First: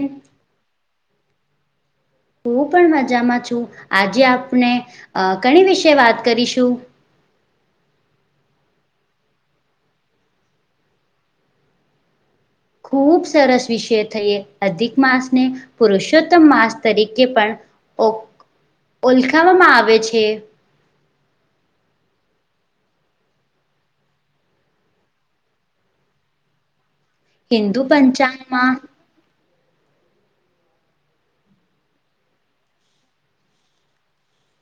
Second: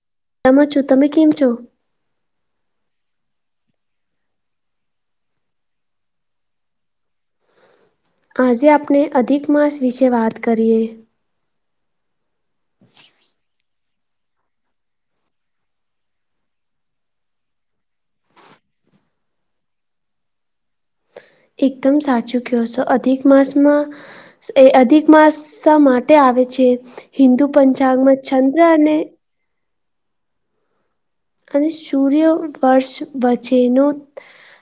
હમ. તામાં છું, તમે કેમ છો? હું પણ મજામાં છું, આજે આપણે અ કની વિશે વાત કરીશું. આજે આપણે અધિક માસ વિશે વાત કરીએ. ખૂબ સરસ. વીષે થઈએ અધિક માસને પુરુષોત્તમ માસ તરીકે પણ ઓ ઓલખાવામાં આવે છે. એકદમ સાચું કયો સો અધિક માસમાં એ અધિક માસા માટે આવે છે હિન્દુ પંચાંગમાં ચંદ્ર અને અને સૂર્યવર્ષ વચેનો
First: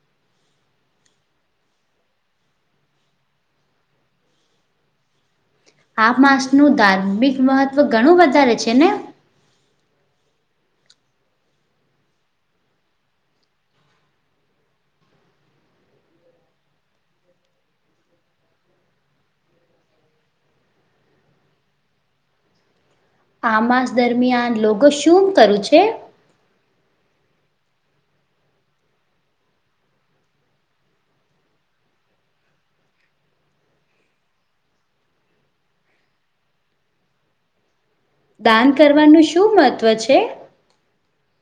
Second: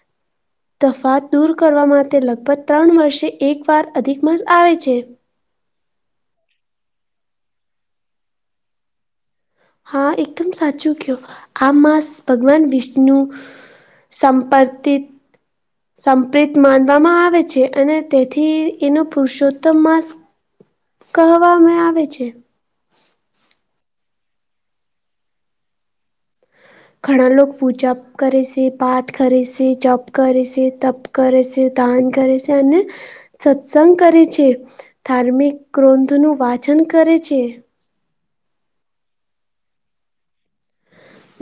[inaudible] તફાત દૂર કરવા માટે લગભગ ત્રણ વર્ષે એક વાર અધિક માસ આવે છે. આ માસનું ધાર્મિક મહત્વ ઘણું વધારે છે ને. હા એકદમ સાચું કયો આ માસ ભગવાન વિષ્ણુ સંપર્તિત સંપિત માનવામાં આવે છે અને તેથી એનો પુરુષોત્તમ માસ [inaudible] કહવામે આવેે છે. આ માસ દરમિયાન લોકો શું કરું છે? ઘણા લોક પૂજા કરે સે, પાટ કરી સે, જપ કરી સે, તપ કરે સે, દાન કરે સે અને સત્સંગ કરે છે, ધાર્મિક ગ્રંથનું વાચન કરે છે. દાન કરવાનું શું મહત્ત્વ છે?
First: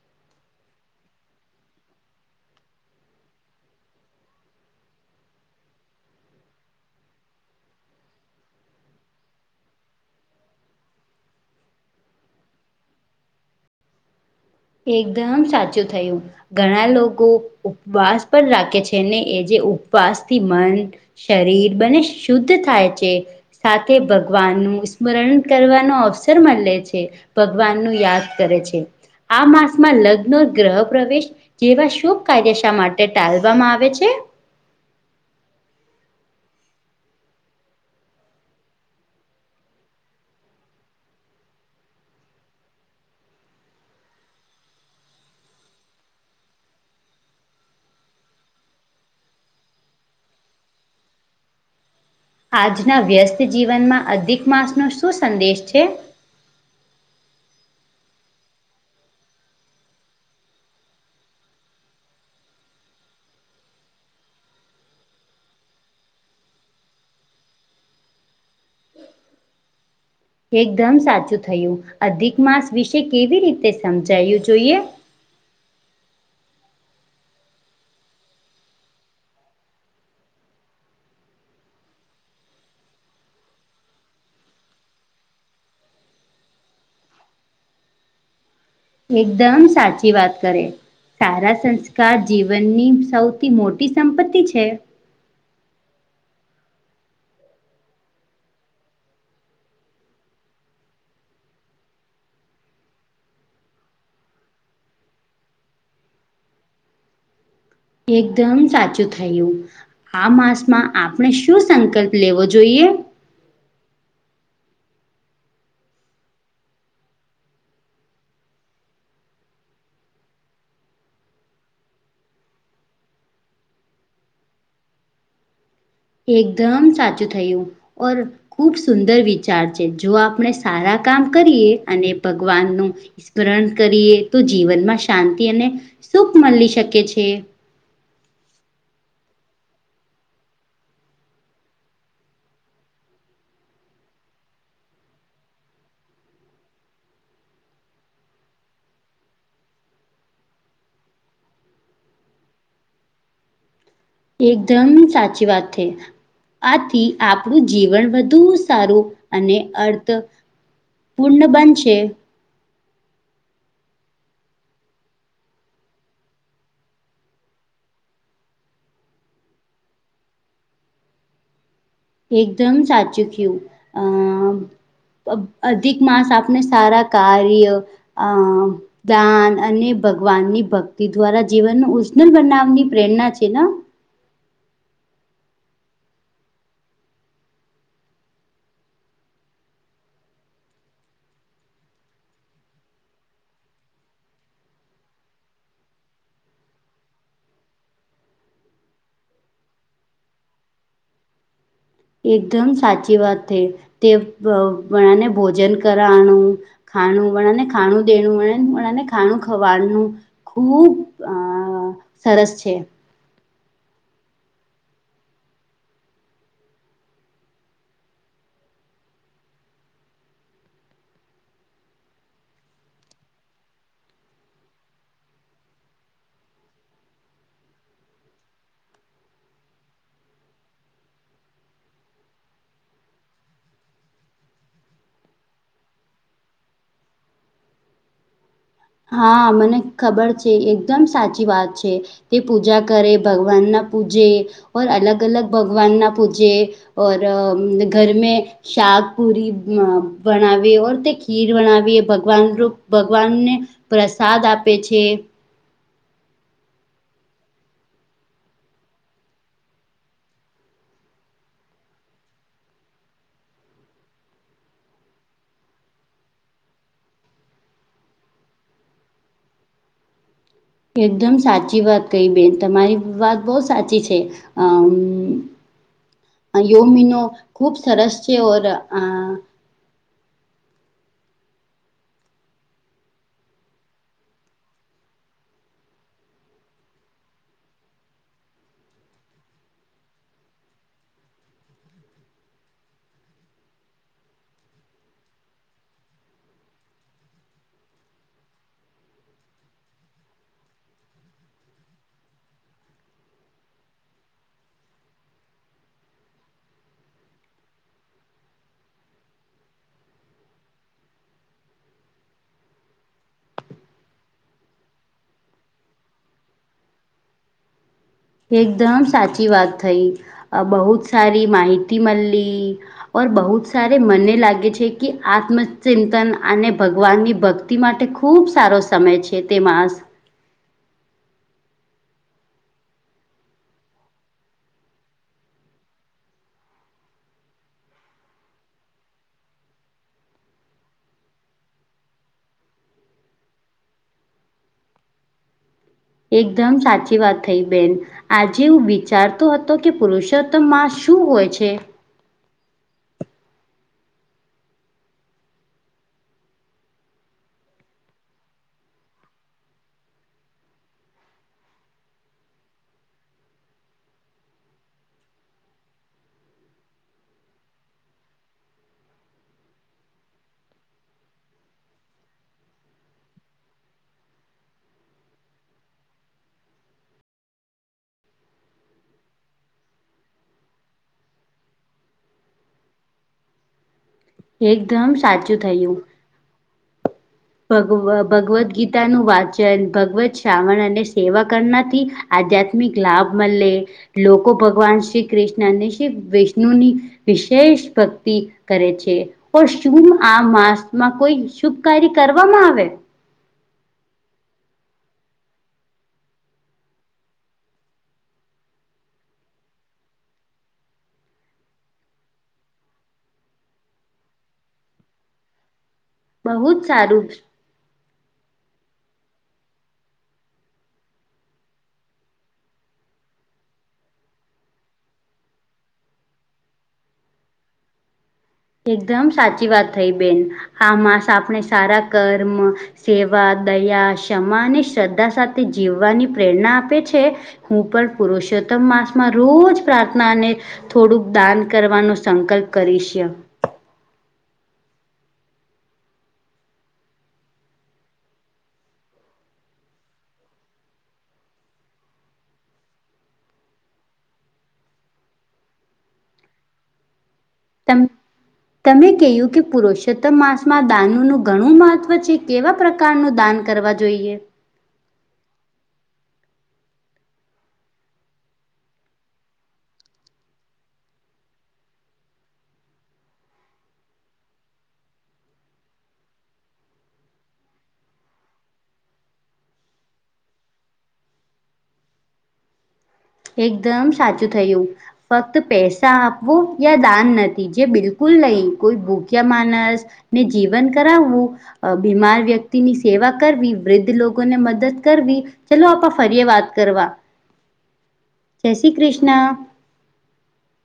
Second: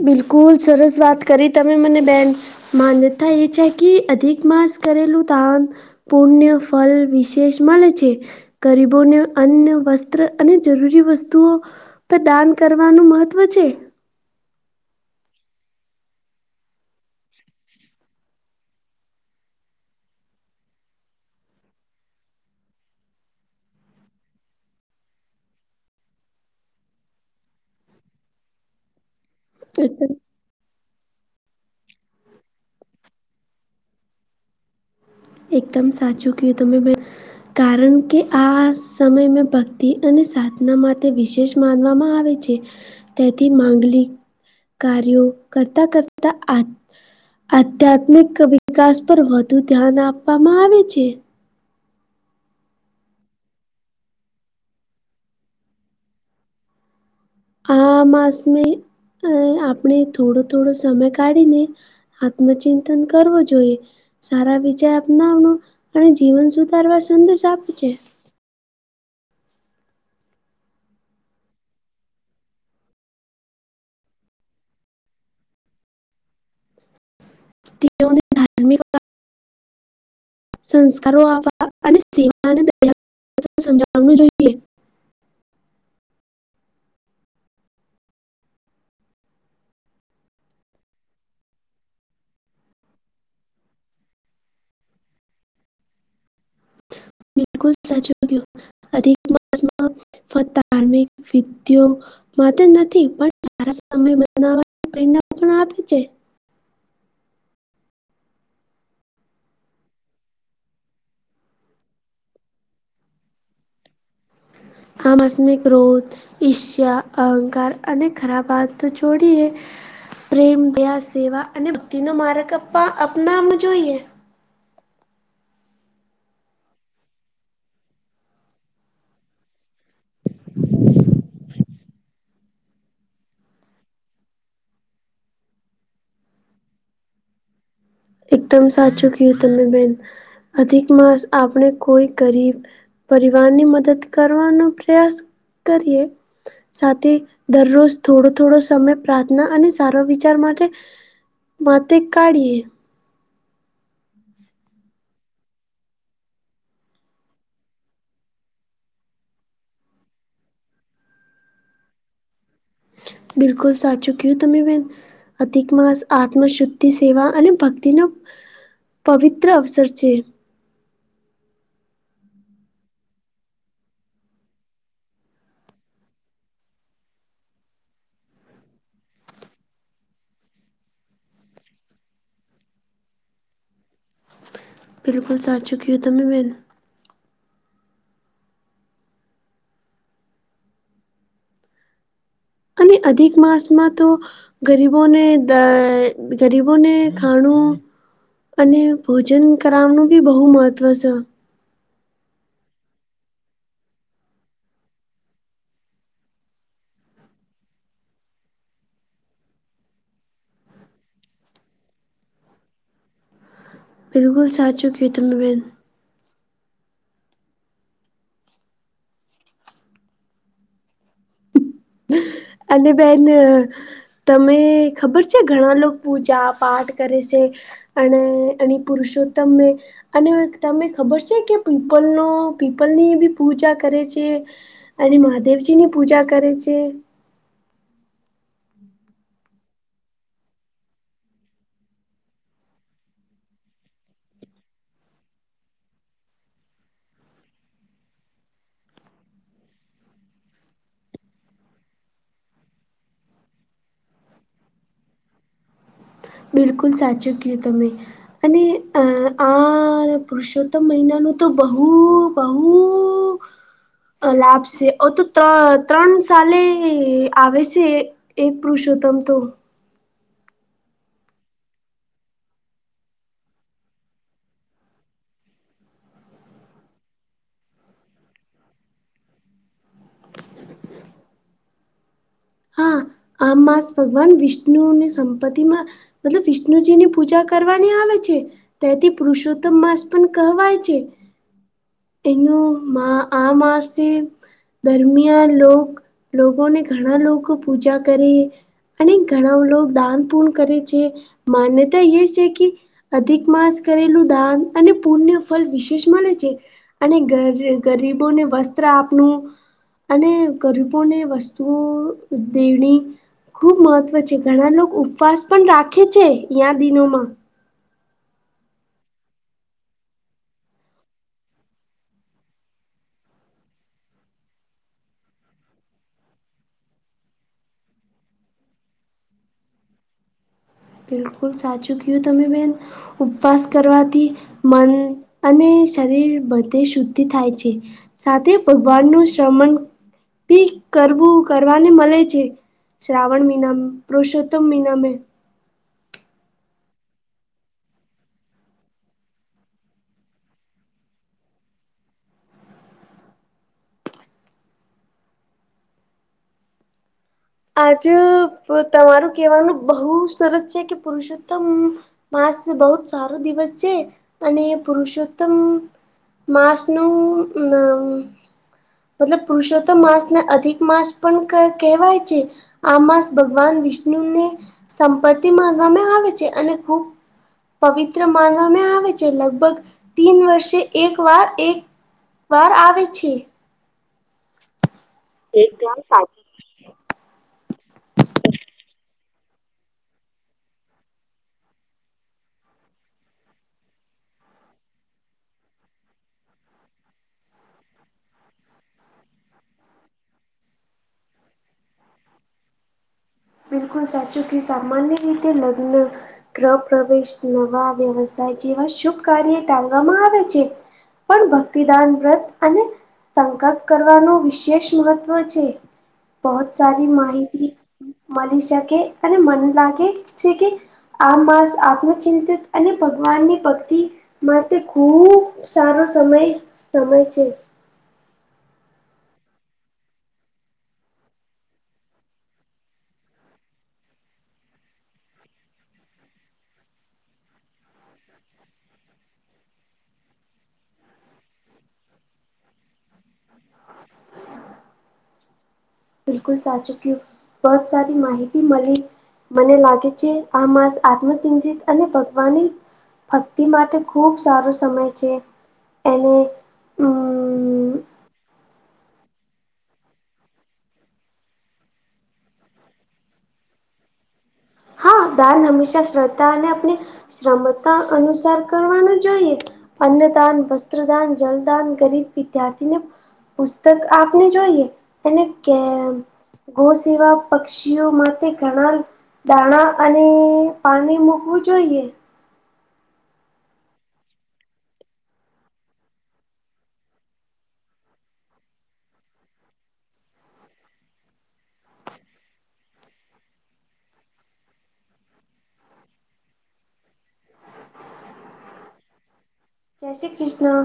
બિલકુલ સરસ વાત કરી તમે મને બેન માન્યતા એ છે કે અધિક માસ કરેલું દાન પુણ્ય ફલ વિશેષ મળે છે. ગરીબોને અન્ન વસ્ત્ર અને જરૂરી વસ્તુઓ પર દાન કરવાનું મહત્ત્વ છે એકદમ સાચું થયું ઘણા લોકો ઉપવાસ પણ રાખે છે ને એ જે ઉપવાસથી મન શરીર બને શુદ્ધ થાય છે. સાથે ભગવાનનું સ્મરણ કરવાનો અવસર મળે છે. ભગવાન નું યાદ કરે છે આ માસમાં લગ્ન નો ગ્રહ પ્રવેશ જેવા શુભ કાર્યશા માટે ટાલવામાં આવે છે. એકદમ સાચું કું તો મેં. કારણ કે આ સમય મેં ભક્તિ અને સાધના માટે વિશેષ માનવામાં આવે છે તેથી માંગલીક કાર્યો કરતા કરતા આ આધ્યાત્મિક વિકાસ પર વધુ ધ્યાન આપવામાં આવે છે. આજના વ્યસ્ત જીવનમાં અધિક માસનો શું સંદેશ છે? આ માસમે અ આપણે થોડો થોડો સમય કાઢીને આત્મચિંતન કરવો જોઈએ. સારા વિચાર અપનાવનો અને જીવન સુધારવા સંદેશ આપજ. એકદમ સાચું થયું અધિક માસ વિશે કેવી રીતે સમજાયું જોઈએ. [unintelligible] સંસ્કારો આપવા અને સેવાને સમજવા જોઈએ. [inaudible] એકદમ સાચી વાત કરે. સારા સંસ્કાર જીવનની સૌથી મોટી સંપત્તિ છે. બિલકુલ સાચો મા ધાર્મિક વિઓ માત્ર નથી પણ સારા સમય બનાવાની પ્રેરણા પણ આપે છે. એકદમ સાચું થયું. આ માસમાં આપણે શું સંકલ્પ લેવો જોઈએ? આમસમીક રોું ઈષ્ય અહંકાર અને ખરાબ વાત તો છોડીએ પ્રેમ સેવા અને બ ન મારક અપનામ જોઈએ. એકદમ સાચું થયું ઓર ખુબ સુંદર રીત વિચાર છે જો આપણે સારા કામ કરીએ અને ભગવાન નું સ્મરણ કરીએ તો જીવનમાં શાંતિ અને સુખ મળી શકે છે. એકદમ સાચું કું તમે બેન અધિક માસ આપણે કોઈ ગરીબ પરિવારની મદદ કરવાનો પ્રયાસ કરીએ સાથે દરરોજ થોડો થોડો સમય પ્રાર્થના અને સારા વિચાર માટે માથે કાઢયએ એકદમ સાચી વાત છે. આથી આપણું જીવન વધુ સારું અને અર્થ પૂર્ણ બંનશે. બિલકુલ સાચું તોમે બેન. અધિકમાંસ આત્મશુદ્ધિ સેવા અને ભક્તિનો પવિત્ર અવસર છે. એકદમ સાચું કયું અ અધિક માસ આપને સારા કાર્ય અ દાન અને ભગવાનની ભક્તિ દ્વારા જીવન ન ઉજર બનાવવાની પ્રેરણા છે. બિલકુલ સાચુકીય તમે બેન. અને અધિક માસમાં તો ગરીબોને ગરીબોને ખાણું અને ભોજન કરાવનું બી બહુ મહત્ત્વ છે. એકદમ સાચી વાત છે તે મણાને ભોજન કરવાનુ. ખાણું વળને ખાણું દેનું વળને ખાણું ખવાડનું ખુબ અ સરસ છે. બિલકુ સાચુ કીધું મેન. અને બેન તમે ખબર છે ઘણા લોકો પૂજા પાઠ કરે છે. અને અને પુરુષોત્તમ અને તમે ખબર છે કે પીપલનો પીપલની બી પૂજા કરે છે. અને મહાદેવજી ની પૂજા કરે છે. હા મને ખબર છે એકદમ સાચી વાત છે. તે પૂજા કર ભગવાન ના પુજે ઓર અલગ અલગ ભગવાનના પુજે ઓર ઘર મે શાક પુરી બનાવીએ ઓર તે ખીર બનાવીએ ભગવાન ભગવાનને પ્રસાદ આપે છે. બિલકુલ સાચું કીધું તમે. અને અ આ પુરુષોત્તમ મહિનાનું તો બહું બહું લાભ છે ઓ તો ત્રણ સાલે આવે છે. એક પુરુષોત્તમ તો એકદમ સાચી વાત કહી બેન તમારી વાત બહું સાચી છે. અમ યોમિનો ખૂબ સરસ છે ઓર અ આમ માસ ભગવાન વિષ્ણુ ની સંપત્તિમાં મતલબ વિષ્ણુજી ની પૂજા કરવાની આવે છે. તેથી પુરુષોત્તમ માસ પણ કહેવાય છે. તેનું આ માસે દરમિયાન લો લોકોને ઘણા લોકો પૂજા કરે અને ઘણા લોકો દાન પૂણ કરે છે માન્યતા એ છે કે અધિક માસ કરેલું દાન અને પુણ્ય ફલ વિશેષ માને છે. અને ગ ગરીબોને વસ્ત્ર આપનું અને ગરીબોને વસ્તુઓ દેણી ખુબ મહત્વ છે ઘણા લોકો ઉપવાસ પણ રાખે છે આ દિનોમાં. એકદમ સાચી વાત થઈ બહુત સારી માહિતી મળી ઓર બહુ જ સાર મને લાગે છે કે આત્મચિંતન અને ભગવાનની ભક્તિ તી માટે ખૂબ સારો સમય છે તે માસ. બિલકુલ સાચું કયું તમે બેન ઉપવાસ કરવાથી મન અને શરીર બધે શુદ્ધિ થાય છે. સાથે ભગવાનનું શમન ભી કરવું કરવાને મળે છે. શ્રાવણ મહિના પુરુષોત્તમ મહિનામે એકદમ સાચી વાત થઈ બેન. આજે એવું વિચારતો હતો કે પુરુષોત્તમ માસ શું હોય છે. આજ તમારું કહેવાનું બહુ સરસ છે કે પુરુષોત્તમ માસ બહુ જ સારો દિવસ છે અને પુરુષોત્તમ માસનું મતલબ પુરુષો તો માંસ ને અધિક માંસ પણ કહેવાય છે. આ માસ ભગવાન વિષ્ણુને સંપત્તિ માનવામાં આવે છે અને ખૂબ પવિત્ર માનવામાં આવે છે લગભગ તીન વર્ષે એક વાર એક બાર આવે છે. એકદમ સાચું થયું. ભગ ભગવદગીતાનું વાચન ભગવત શ્રાવણ અને સેવા કરનાથી આધ્યાત્મિક લાભ મળે લોકો ભગવાન શ્રી કૃષ્ણ અને શ્રી વિષણુની વિશેષ ભક્તિ કરે છે પણ શું આ માસમાં કોઈ શુભ કાર્ય કરવામાં આવે બિલકુલ સાચુખ સમાન્ય ગીતે લગ્ન ગ્રહ પ્રવેશ નવા વ્યવસાય જેવા શુભ કાર્ય ટાલવામાં આવે છે. પણ ભક્તિદાન વ્રત અને સંકલ્પ કરવાનું વિશેષ મહત્વ છે બહત બહુ જ સારી સારું માહિતી મળી શકે અને મને લાગે છે, કે આ માસ આત્મચિંતિત અને ભગવાન ની ભક્તિ માટે ખુબ સારો સમય સમય છે. એકદમ સાચી વાત થઈ બેન આા મામાંસ આપણે સારા કર્મ સેવા દયા ક્ષમા અને શ્રદ્ધા સાથે જીવવાની પ્રેરણા આપે છે. હું પણ પુરુષોત્તમ માસમાં રોજ પ્રાર્થના અને થોડુંક દાન કરવાનો સંકલ્પ કરીશ બિલકુલ સાચુકી બહુત સારી માહિતી મળલી મને લાગે છે આ માસ આત્મચિંતિત અને ભગવાની ભક્તિ માટે ખૂબ સારો સમય છે, એને અમ તમ તમે કહ્યું કે પુરષોત્તમ માસમાં દાનુ નું ઘણું મહત્વ છે, કેવા પ્રકાર કાર નું દાન કરવા જોઈએ. દાન હંમેશા શ્રદ્ધા અને આપણે શ્રમતા અનુસાર કરવાનું જોઈએ. અન્નદાન વસ્ત્રદાન જલદાન ગરીબ વિદ્યાર્થીને પુસ્તક આપને જોઈએ અનેને કેમ ગૌસે એવા પક્ષીઓ માટે ઘણા દાણા અને પાણી મૂકવું જોઈએ. એકદમ સાચું થયું ફક્ત પૈસા આપવો યા દાન નથી જે બિલકુલ નહી કોઈ ભૂખ્ય માણસ ને જીવન કરાવવુ અ બીમાર વ્યક્તિની સેવા કરવી વૃદ્ધ લોકોને મદદ કરવી ચલો આપા ફરીએ વાત કરવા જય શ્રી કૃષ્ણ. જૈસે કૃષ્ણ